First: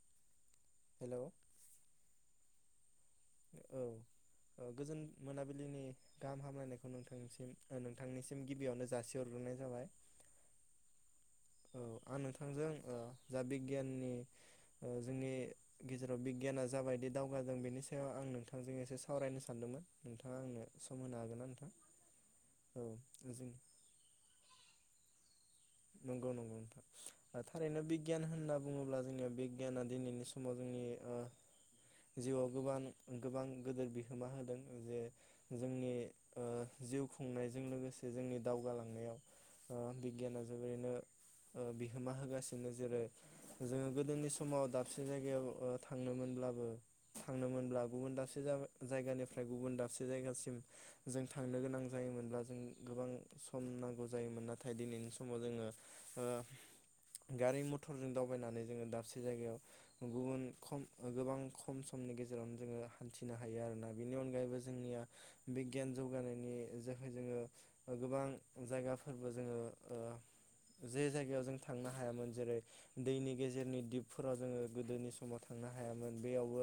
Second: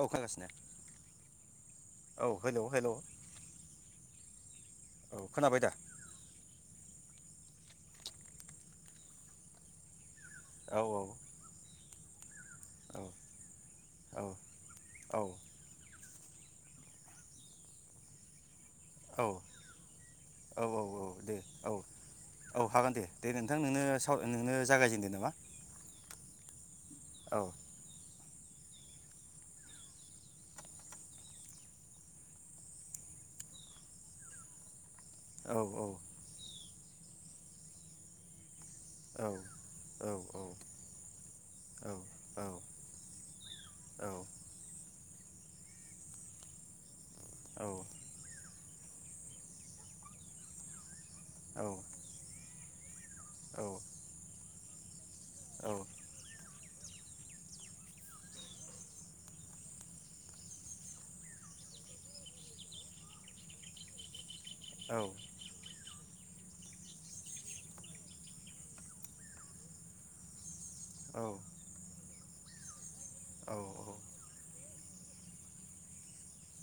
औ खागासिनो। हेलौ [inaudible] औ हेलौ हेलौ औ औ गोजोन खोनाबाय दा मोनाबिलिनि गाहाम हामलायनायखौ नोंथां नोंसिम ओ नोंथांनिसिम गिबियावनो जासिहरग्रोनाय जाबाय। औ औ औ आ थांजों औ जा बिगियाननि औ ओ औ जोंनि गेज बिगियाना जाबायदि दावगादों बेनि सायाव आं नोंथां थांजों एसे औ सावरायनो सानदोंमोन नोंथाङा आंनो औ औ सम औ होनो दे हागोनना नोंथां? औ औ हागोन दे दे जों नोंथां नोंनो साव नोंनो जागायजेनदो नामा नंगौ नंगौ औ नोंथां। थारैनो बिगियान होन होनना बुङोब्ला जोंनिया बिगियाना दिनैनि समाव जोंनि ओ जिउआव गोबां गोबां गोेदिर बिहोमा होदों जे औ औ जोंनि ओ जिउ खुंनायजों लोगोसे जोंनि दावगालांनायाव औ ओ औ औ बिदियानो बेनो ओ औ बिहोमा होगासिनो जेरै जोङो औ गोदोनि समाव दा साबसे जायगायाव थांनो मोनब्लाबो थांनोमोनब्लाबोमोन दासो जाबाय जायगानिफ्राय गुबुन दाबसे जायगासिम जों थांनो औ गोनां जायोमोनब्ला जों गोबां सम नांगौ जायोमोन ना फथाय दिनैनि समाव जोङो उम ओ गारि मथरजों दावबायनानै जोङो दाबसे जायगायाव गुबुन खम गोबां खम समनि गेजेरावनो जोङो हान्थिनो हायो आरोना बेनि अनगायै जोंनिया बिगियान जौगानायनि थाखाय जोङो गोबां जायगाफोरबो जोङो ओ जे जायगायाव जों थांनो हायामोन जेरै दैनि गेजेरनि दिपफोरााव जोङो गोदोनि समाव थांनो हायामोन बेयावबो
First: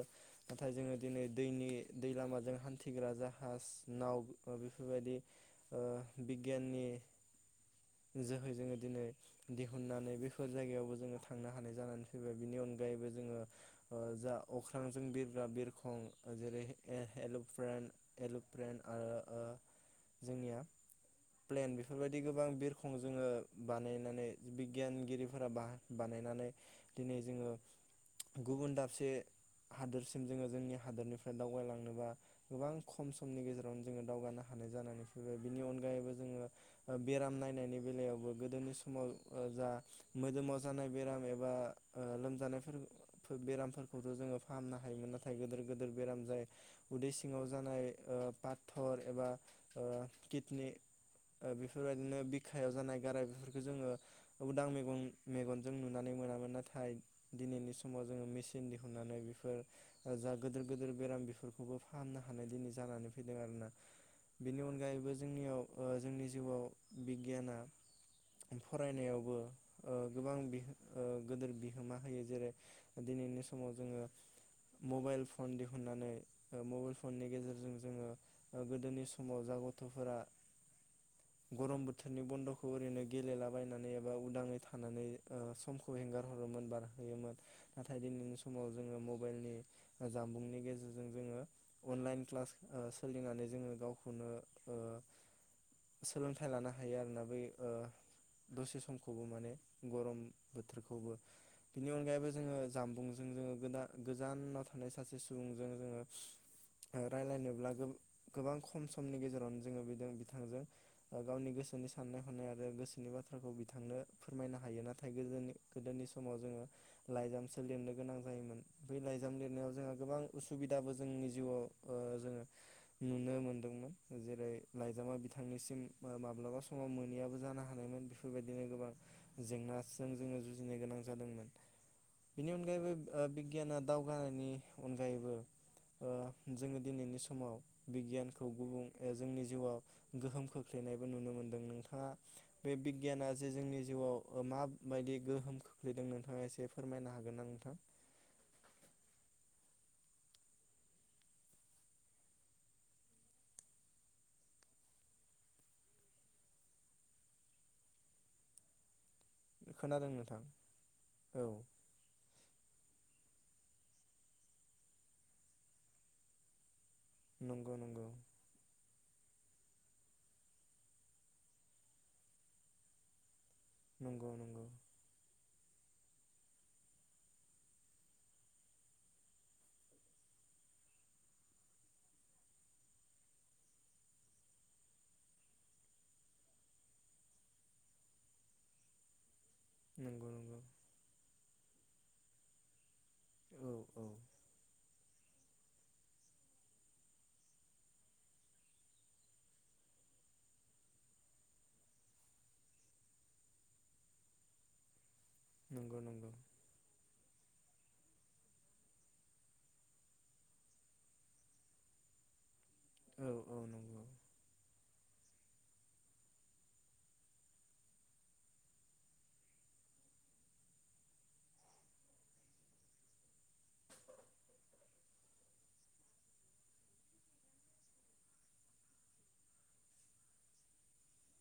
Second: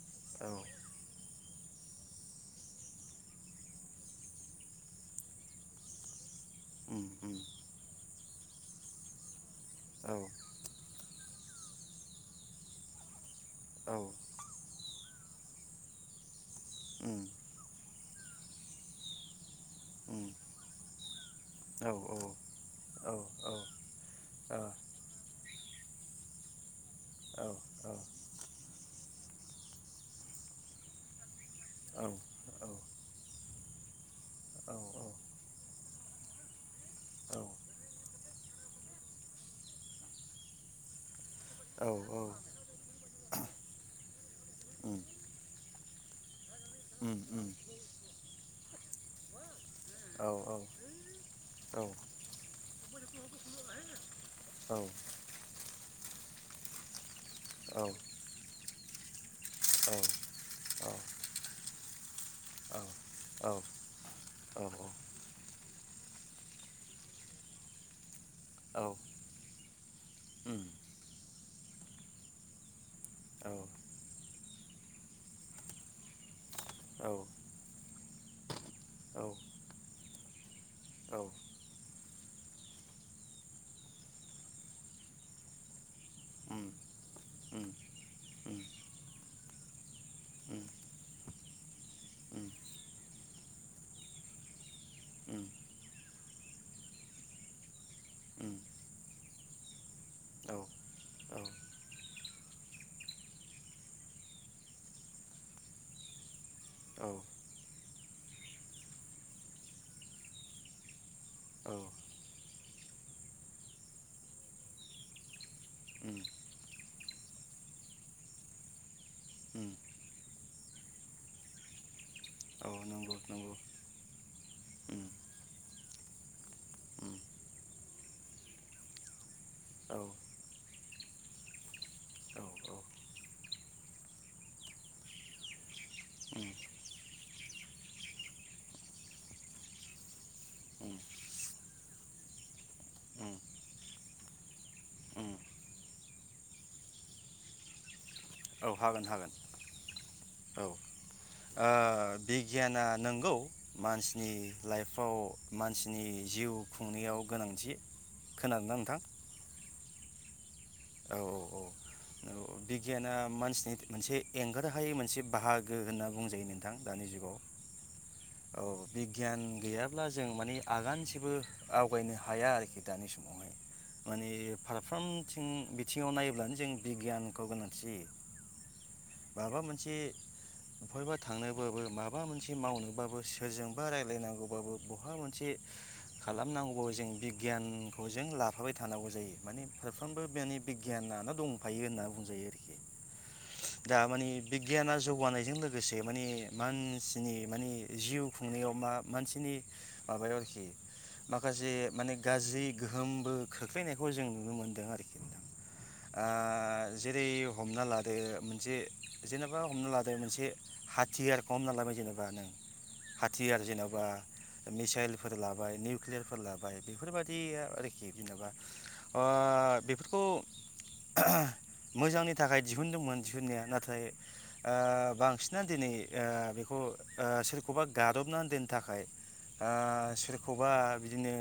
नाथाय जोङो दिनै दैनि दै लामाजों हान्थिग्रा जाहाज नाव बेफोरबायदि ओ बिगियान उम उम जोहै जोङो दिनै दिहुननानै औ बेफोर जायगायावबो जोङो थांनो हानाय जानानै फैबाय बिनि अनगायैबो जोङो औ जा अख्रां जों बिरग्रा बिरखं जेरै उम एल'प्रेन् एल'प्रेन् आरो ओ उम जोंनिया प्लेन औ औ बेफोरबायदि ओ गोबां बिर औ जोङो बानायनानै औ बिगियानगिरिफोरा बानायनानै दिनै औ जोङो गुबुन दाबसे हादोरसिम जोङो जोंनि हादोरनिफ्राय दावगलांनोबा गोबां खमनि गेजेरावनो जोङो दावगानो हानाय जानानै फैबाय बिनि अनगायैबो जोङो बेराम नाय नि बेलायावबो गोदोनि समाव जा मोदोमाव जानाय बेराम ए बा औ औ लोमजानायफोर फोर बेरामफोर थ' जोंङो फाहामनो उम हायोमोन नाथाय गिदिर-गिदिर बेराम जायो उदै उम उम सिङाव जानाय पााथर एबा ओ औ किदनि बेफोरबायदिनो बिखायाव जानाय गाराय बेफोरखौ जोंङो उदां मैगन मेगन जों नुनानै मोनामोन नाथाय दिनैनि समाव जोंङो मिसि नदिहनानै बेफोर जा गोदोर-गोदोर बेराम बेफोरखौबो फाहामनो हानाय दिनै जानानै फैदों आरोना बेनि अनगायैबो जोंनियाव जोंनि जिउआव बि गियाना फरायनायावबो ओ गोबां उम बि गोदिर बिहोमा होयो जेरै दिनैनि समाव औ जोंङो मबाइल फन दिहुननानै मबाइल औ फननि गेजेरजों जोंङो गोदोनि औ समाव जा गथ'फोरा गरम बो थोरनि बन्द'खौ ओरैनो गेलेलाबायनानै एबा उदाङै थानानै समखौ हेंगार उम हरोमोन उम बारहोयोमोन नाथाय दिनैनि उम समाव जोंङो मबाइलनि जामबुंनि उम गेजेरजों जोंङो अनलाइन उम क्लास सोलिनानै जोंङो गावखौनो सोलोंथाइ लानो हा यो आरोना बै ओ उम दसे समखौबो माने गरम औ औ उम बोथोरखौबो बिनि अनगायैबो जोंङो जामबुंजों जोंङो गोदान गोजानाव थानाय सासे सुबुंजों जोंङो रायलायनोब्लाबो गोबां खम समनि गेजेरावनो जोंङो बेजों बिथांजों गावनि गोसो गोसोनि साननाय हनाय आरो गोसोनि बाथ्राखौ बिथांनो फोरमायनो हायो नाथाय गोदोनि गोदोनि समाव जोंङो लाइजामसो लिरनो गोनां जायोमोन। बे लाइजाम लिरनायाव जोंहा गोबां उसुबिदाबो जोंनि जिउआव ओ जोंङो औ नंगौ नुनो नंगौ मोनदोंमोन जेरै उम लाइजामा बिथांनिसिम माब्लाबा स समाव उम मोनैयाबो जानो हानायमोन बेफोरबायदिनो गोबां औ जेंनाजों जोंङो जुजिनो गोनां जादोंमोन औ उम बेनि अनगायैबो ओ बिगियाना दावगानायनि अनगायैबो ओ उम जोंङो दिनैनि समाव बिगियानखौ गुबुं जोंनि जिउआव गोहोम उम खोख्लैनायबो नुनो मोन दों नोंथांङा बे बिगियाना जे जोंनि जिउआव माबायदि उम गोहोम खोख्लैदों नोंथांङा एसे फोरमायनो हागोन ना नोंथां औ हागोन हागोन औ ओ बिगियाना नोंगौ मानसिनि लाइफआव मानसिनि जिउ खुंनायाव गोनांथि खोनादोंना नोंथां खोनादों नोंथां औ औ औ औ बिगियाना मानसि नि मोनसे एंगार हायै मोनसे बाहागो होनना बुंजायो नोंथां दानि जुगाव नंगौ नंगौ औ बिगियान गैयाब्ला जों माने आगानसेबो आवगायनो हाया आरोखि दानि समावहाय नंगौ माने नंगौ फारफ्रामथि थिं बिथिंङाव नायब्लानो जों बिगियानखौ गोनांथि जायो माबा मोनसे अफायबा थांनोबाबो माबा मोनसे मावनोबाबो सोरजोंबा रायलायनांगौबाबो बहाबा मोनसे खालामनांगौबाबो जों बिगियानखौ जों लाफाबाय थानांगौ जायो। माने फारफ्रोमबो नंगौ बेनि नंगौ नानो‌ दंफायो होनना बुंजायो आरोखि। औ दा औ माने बिगियाना जौगानाय बेजों लोगोसे माने मानसिनि माने जिउ खुंनायाव मा मानसिनि माबायाव आरोखि माखासे माने गाज्रि गोहोमबो खोख्लैनायखौ जों नुनो मोनदों आरोखि नंगौ आ नंगौ जेरै हमना लादो मोनसे जेनेबा हमना लादो मोनसे हाथियारखौ हमना लाबाय जेनेबा नों औ औ हाथियार नंगौ जेन'बा मिसाइल फोर लाबाय निउक्लियारफोर लाबाय बेफोरबायदि आरोखि जेन'बा ओ बेफोरखौ मोजांनि थाखाय दिहुनदोंमोन दिहुननाया नाथाय ओ बांसिनानो ओ दिनै बेखौ ओ सोरखौबा गादबनानै दोननो थाखाय ओ सोरखौबा बिदिनो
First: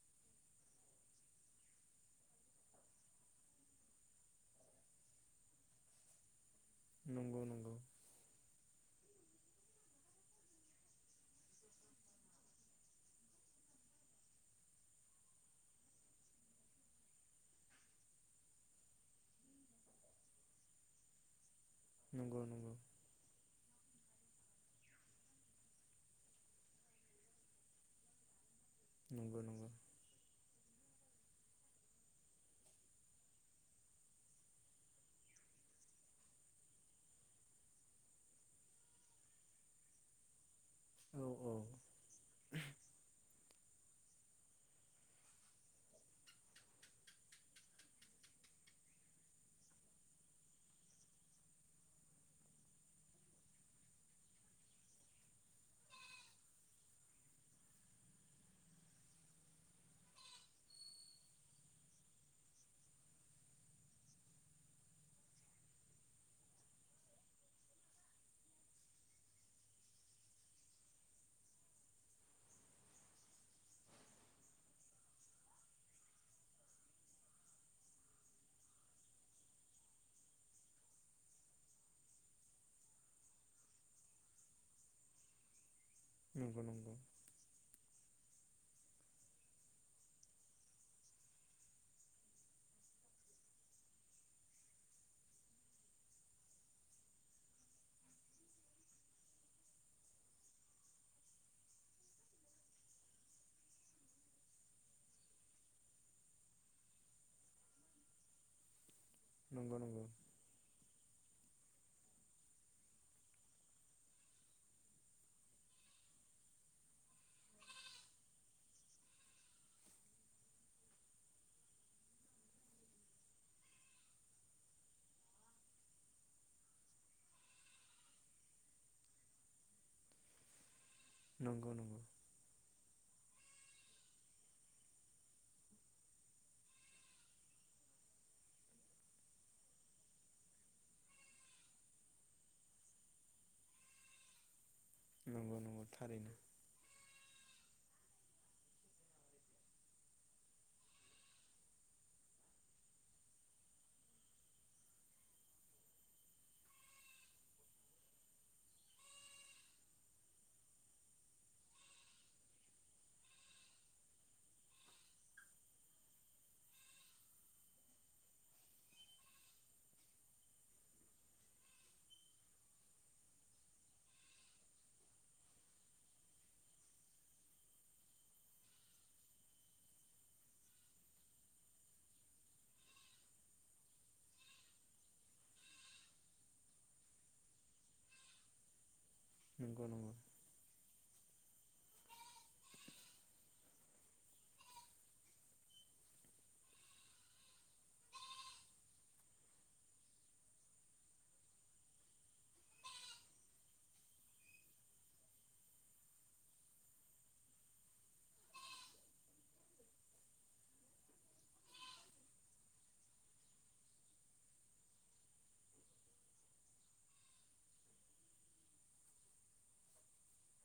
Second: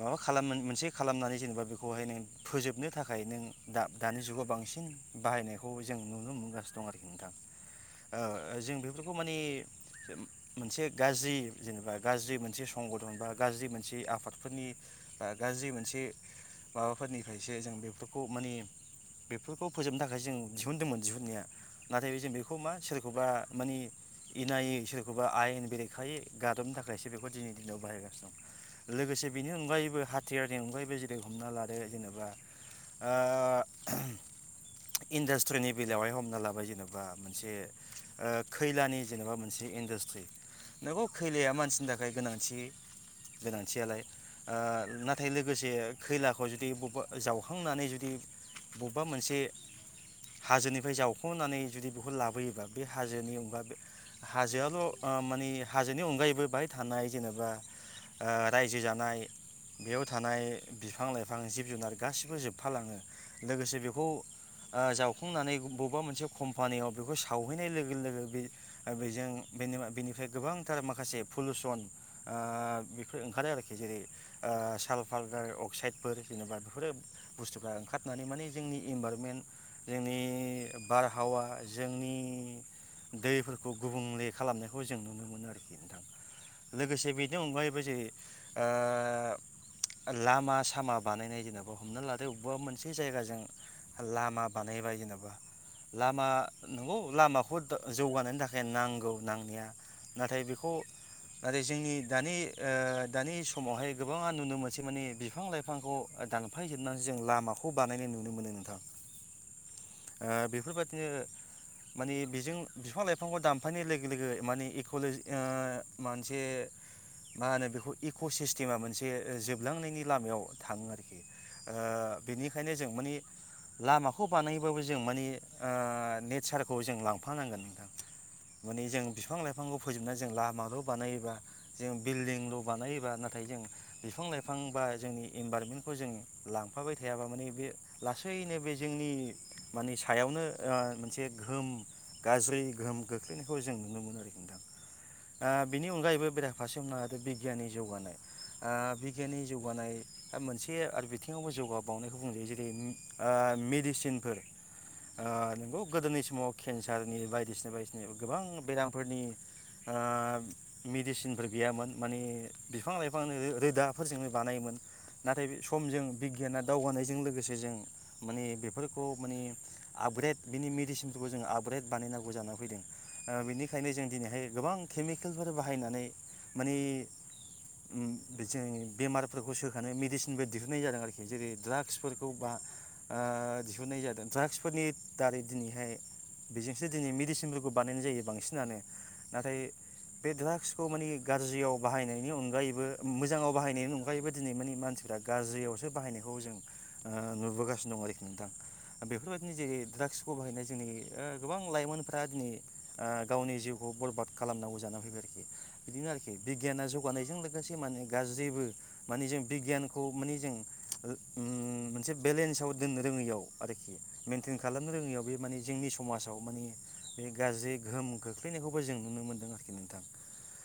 माबा खालाम मोनसे खालामनानै जेनेबा बेखौहाय नों फोजोबनो थाखाय नों दा दानि जुगाव बांसिन बाहायनायखौ जों नुनो मोनगासिनो दं आरोखि नोंथां नंगौ-नंगौ ओ जों बेफोरखौ माने मोनसे गाज्रि जेनेबा गाज्रि मोनसे संगधन बा गाज्रि मोनसे आफादफोरनि बा गाज्रि मोनसे माबा फोरनिफ्रायसो जों बेफोरखौ माने बेफोरखौ फोजोबनो थाखायसो जों दिहुनदोंमोन दिहुननाया नाथाय जों नंगौ नंगौ बेखौ मा सोरखौबा माने इनायै सोरखौबा आयेन बेरेखायै गादबनो थाखायसो बेखौ दिनैनि दिनाव बाहायगासिनो दं। लोगोसे नंगौ बेनि नंगौ अनगायैबो हाथियार मेंबायबो जेरै हमना ला जेनेबा ओ इनडास्ट्रिनि बेलायावहाय हमना लाबाय जेनेबा मोनसे ओ खैलानि जेनेबा मोनसे इन्डास्ट्रि नोंगौ औ खैलाया औ मानसिनि थाखाय गोनांथि गोनांथियालाय ओ नाथाय लोगोसे खैला खौ जुदि बबेबा जावखांनानै जुदि बबेबा मोनसे हाजोनिफ्राय जावखांनानै जुदि बेखौ लाबोयोबा बे हाजोनि अनगा हाजोआल' ओ मानि हाजोनि अनगायैबो बाहाय थानाय जेनेबा ओ रायजो जानाय बेयाव थानाय बि बिफां लाइफां जिब जुनार गासिबो जोबफालाङो लोगोसे बेखौ जावखांनानै बबेबा मोनसे कम्पानियाव बेखौ सावहैनाय लोगो लोगो बे बेजों बेनिफ्राय गोबांथार माखासे पलुसन बेफोर ओंखारो आरोखि जेरै सालफाराइ अक्साइड फोर जेनेबा बेफोरो बुस्थुफ्रा ओंखारनानै माने जोंनि इनभाइरमेन्ट जोंनि बारहावा जोंनि दैफोरखौ गुबुंले खालामनायखौ जों नुनो मोनो आरो। नोंथां नंगौ नंगौ लोगोसे बेनि अनगायैबो जे ओ लामा सामा बानायनाय जेनेबा हमना लाद अबेबा मोनसे जायगाजों लामा बानायबाय जेनेबा लामा नंगौ लामाखौ जौगानायनि थाखाय नांगौ नांनाया नाथाय बेखौ नाथाय जोंनि दानि ओ दानि समावहाय गोबाङा नुनो मोनसे माने बिफां लाइफां बिफांखौ दानफायजोबनानै जों लामाखौ बानायनाय नुनो मोनो नोंथां। नंगौ नंगौ ओ बेफोरबादिनो माने बेजों बिफां-लाइफांखौ दानफायनाय लोगो लोगो माने इक'ले मोनसे मा होनो बेखौ इक' सिस्टेमा मोनसे जोबलांनायनि लामायाव थाङो आरोखि ओ बेनिखायनो जों माने लामाखौ बानायबाबो जों माने ओ नेचारखौ जों लांफानांगोन नोंथां माने जों बिफां लाइफांखौ फोजोबनानै जों लामाल' बानायोबा नंगौ नंगौ जों बिल्डिंल' बानायो बा नाथाय जों बिफां-लाइफां बा जोंनि इनभारनमेन्टखौ जों लांफाबाय थायाबा माने बे लासैनो बे जोंनि माने सायावनो ओ मोनसे गोहोम गाज्रि गोहोम खोख्लैनायखौ जों नुनो मोनो आरोखि नोंथां। ओ नंगौ नंगौ बिनि अनगायैबो थारैनो बेरा फारसे हमना लादो बि बिगियाननि जौगानाय ओ बिगियाननि जौगानाय दा मोनसे आरो बिथिङावबो जौगाबावनायखौ बुंजायो जेरै ओ मेडिसिनफोर ओ नंगौ गोदोनि समाव केन्सारनि बायदिसिना, बायदिसिना गोबां बेरामफोरनि ओ मेडिसिनफोर गैयामोन माने बिफां लाइफांनि रोदाफोरजों बानायोमोन। नाथाय बे समजों बिगियाना दावगानायजों लोगोसे जों माने बेफोरखौ माने आपग्रेड बिनि मेडिसिनफोरखौ जों आपग्रेड बानायनांगौ जानानै फैदों। ओ बेनिखायनो जों दिनैहाय गोबां केमिकेलफोर बाहायनानै माने ओम जों बेमारफोरखौ सो खानो मेडिसिनबो दिहुननाय जादों आरोखि जेरै ड्राग्सफोरखौ बा ओ दिहुननाय जादों ड्राग्सफोरनि दारै दिनैहाय बेजोंसो दिनै मेडिसिनफोरखौ बानायनाय जायो बांसिनानो। नाथाय नंगौ नंगौ बे ड्राग्सखौ माने गाज्रियाव बाहायनायनि अनगायैबो मोजाङाव बाहायनायनि अनगायैबो दिनै माने मानसिफ्रा गाज्रियावसो बाहायनायखौ जों ओ नुबोगासिनो दं आरोखि नोंथां। बेफोरबायदिनो जेरै ड्राग्सखौ बाहायनाय जोंनि गोबां लाइमोनफ्रा दिनै गावनि जिउखौ बरबाद खालामनांगौ जानानै फैबाय आरोखि बिदिनो आरोखि बिगियाना जौगानायजों लोगोसे माने गाज्रिबो माने जों बिगियानखौ माने जों ओम मोनसे बेलेन्साव दोननो रोङैयाव आरोखि मेन्टेन खालामनो रोङैयाव बे माने जोंनि समाजाव माने बे गाज्रि गोहोम खोख्लैनायखौबो जों नुनो मोन्दों आरोखि नोंथां। ओ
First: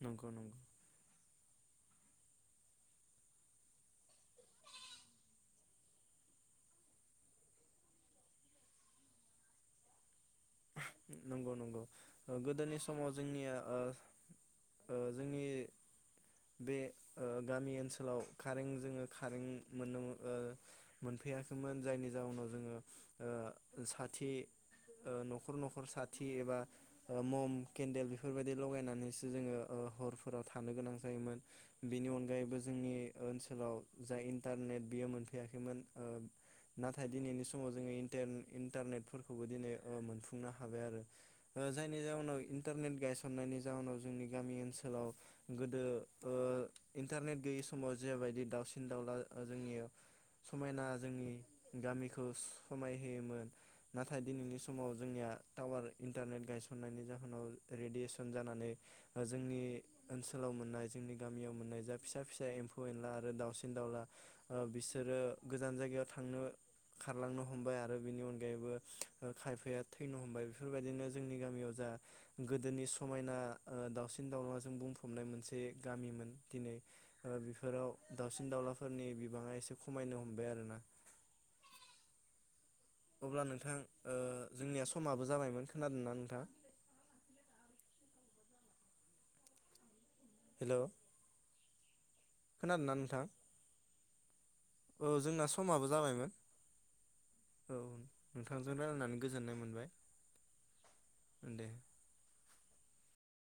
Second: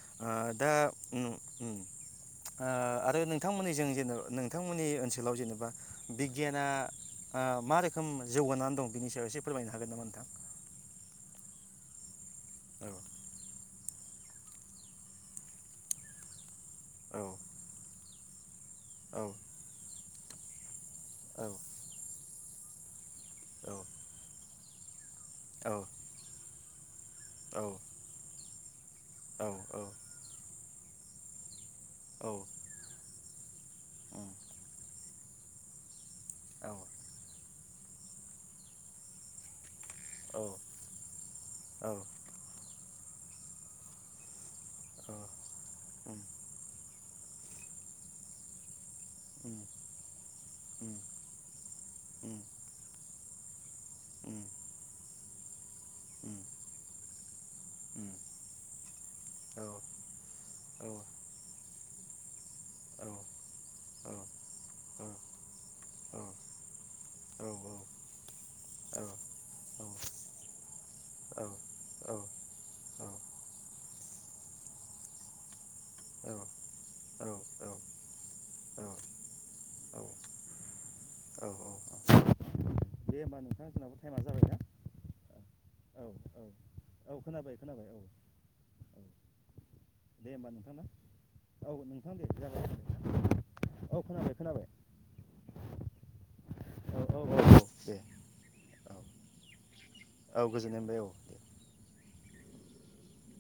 नंगौ नंगौ दा ओम ओम आ आरो नोंथांमोननि जों जेनब नोंथांमोननि ओनसोलाव जेनेबा बिगियाना ओ मा रोखोम जौगानानै दं बेनि सायाव एसे फोरमायनो हागोन नामा नोंथां? नंगौ नंगौ। गोदोनि औ समाव जोंनिया ओ ओ जोंनि बे ओ गामि ओनसोलाव कारें जोङो औ खारें मोनो औ मोनफैयाखैमोन जायनि जाउनाव जोङो ओ साथि ओ। न'खर औ न'खर साथि एबा ओ मम केन्देल बेफोरबायदि लगायनानै जोङो ओ हरफोराव था थानो गोनां जायोमोन बेनि औ अनगायैबो जोंनि ओनसोलाव जा इन्टारनेट बेयो मोन फैयाखैमोन। ओ औ नाथाय दिनैनि स समाव जोङो इन्टारनेटफोरखौबो दिनै ओ मोन औ फुंनो हाबाय आरो जायनि जउनाव इन्टारनेट। गायसननायनि जाउनाव जों गामि ओन ओनसोलाव गोदो उम ओ। इन्टारनेट गैयै समाव जेबायदि दावसिन। दावला उम जोंनि समायना जोंनि गामिखौ उम समाय होयोमोन नाथाय उम दिनैनि समाव जोंनिया टावार उम इन्टारनेट गायसननायनि जा उम रेडियेसन जानानै औ जोंनि ओनसोलाव औ मोननाय जोंनि गामियाव मोननाय जा फिसा फिसा एम्फौ एनला औ आरो दावसिन दाउला ओ बिसोरो गोजान जायगायाव थांनो खारलांनो हमबाय आरो बिनि अनगायैबो खायफाया थैनो हमबाय बेफोरबायदिनो जोंनि गामियाव जा औ गोदोनि समायना ओ दावसिन दाउलाजों बुंफबनाय मोनसे गामिमोन औ दिनै बेफोराव दाउसिन दाउलाफोरनि बिबाङा एसे खमायनो हमबाय आरोना दे होमबा अब्ला नोंथां जोंनाबो ओ टाइमा जाबाय ना जोंनिया समाबो जाबायमोन औ खोनादोंना नोंथां औ औ खोनाबाय खोनाबाय औ औ दे होमबा नोंथां हेलौ ना औ खोनादोंना नोंथां खोनाबाय खोनाबाय औ जोंना समाबो जाबायमोन औ दे नोंथांजों औ रायल्लायनानै गोजोननाय मोनबाय औ गोजोननाय मोनबाय औ दे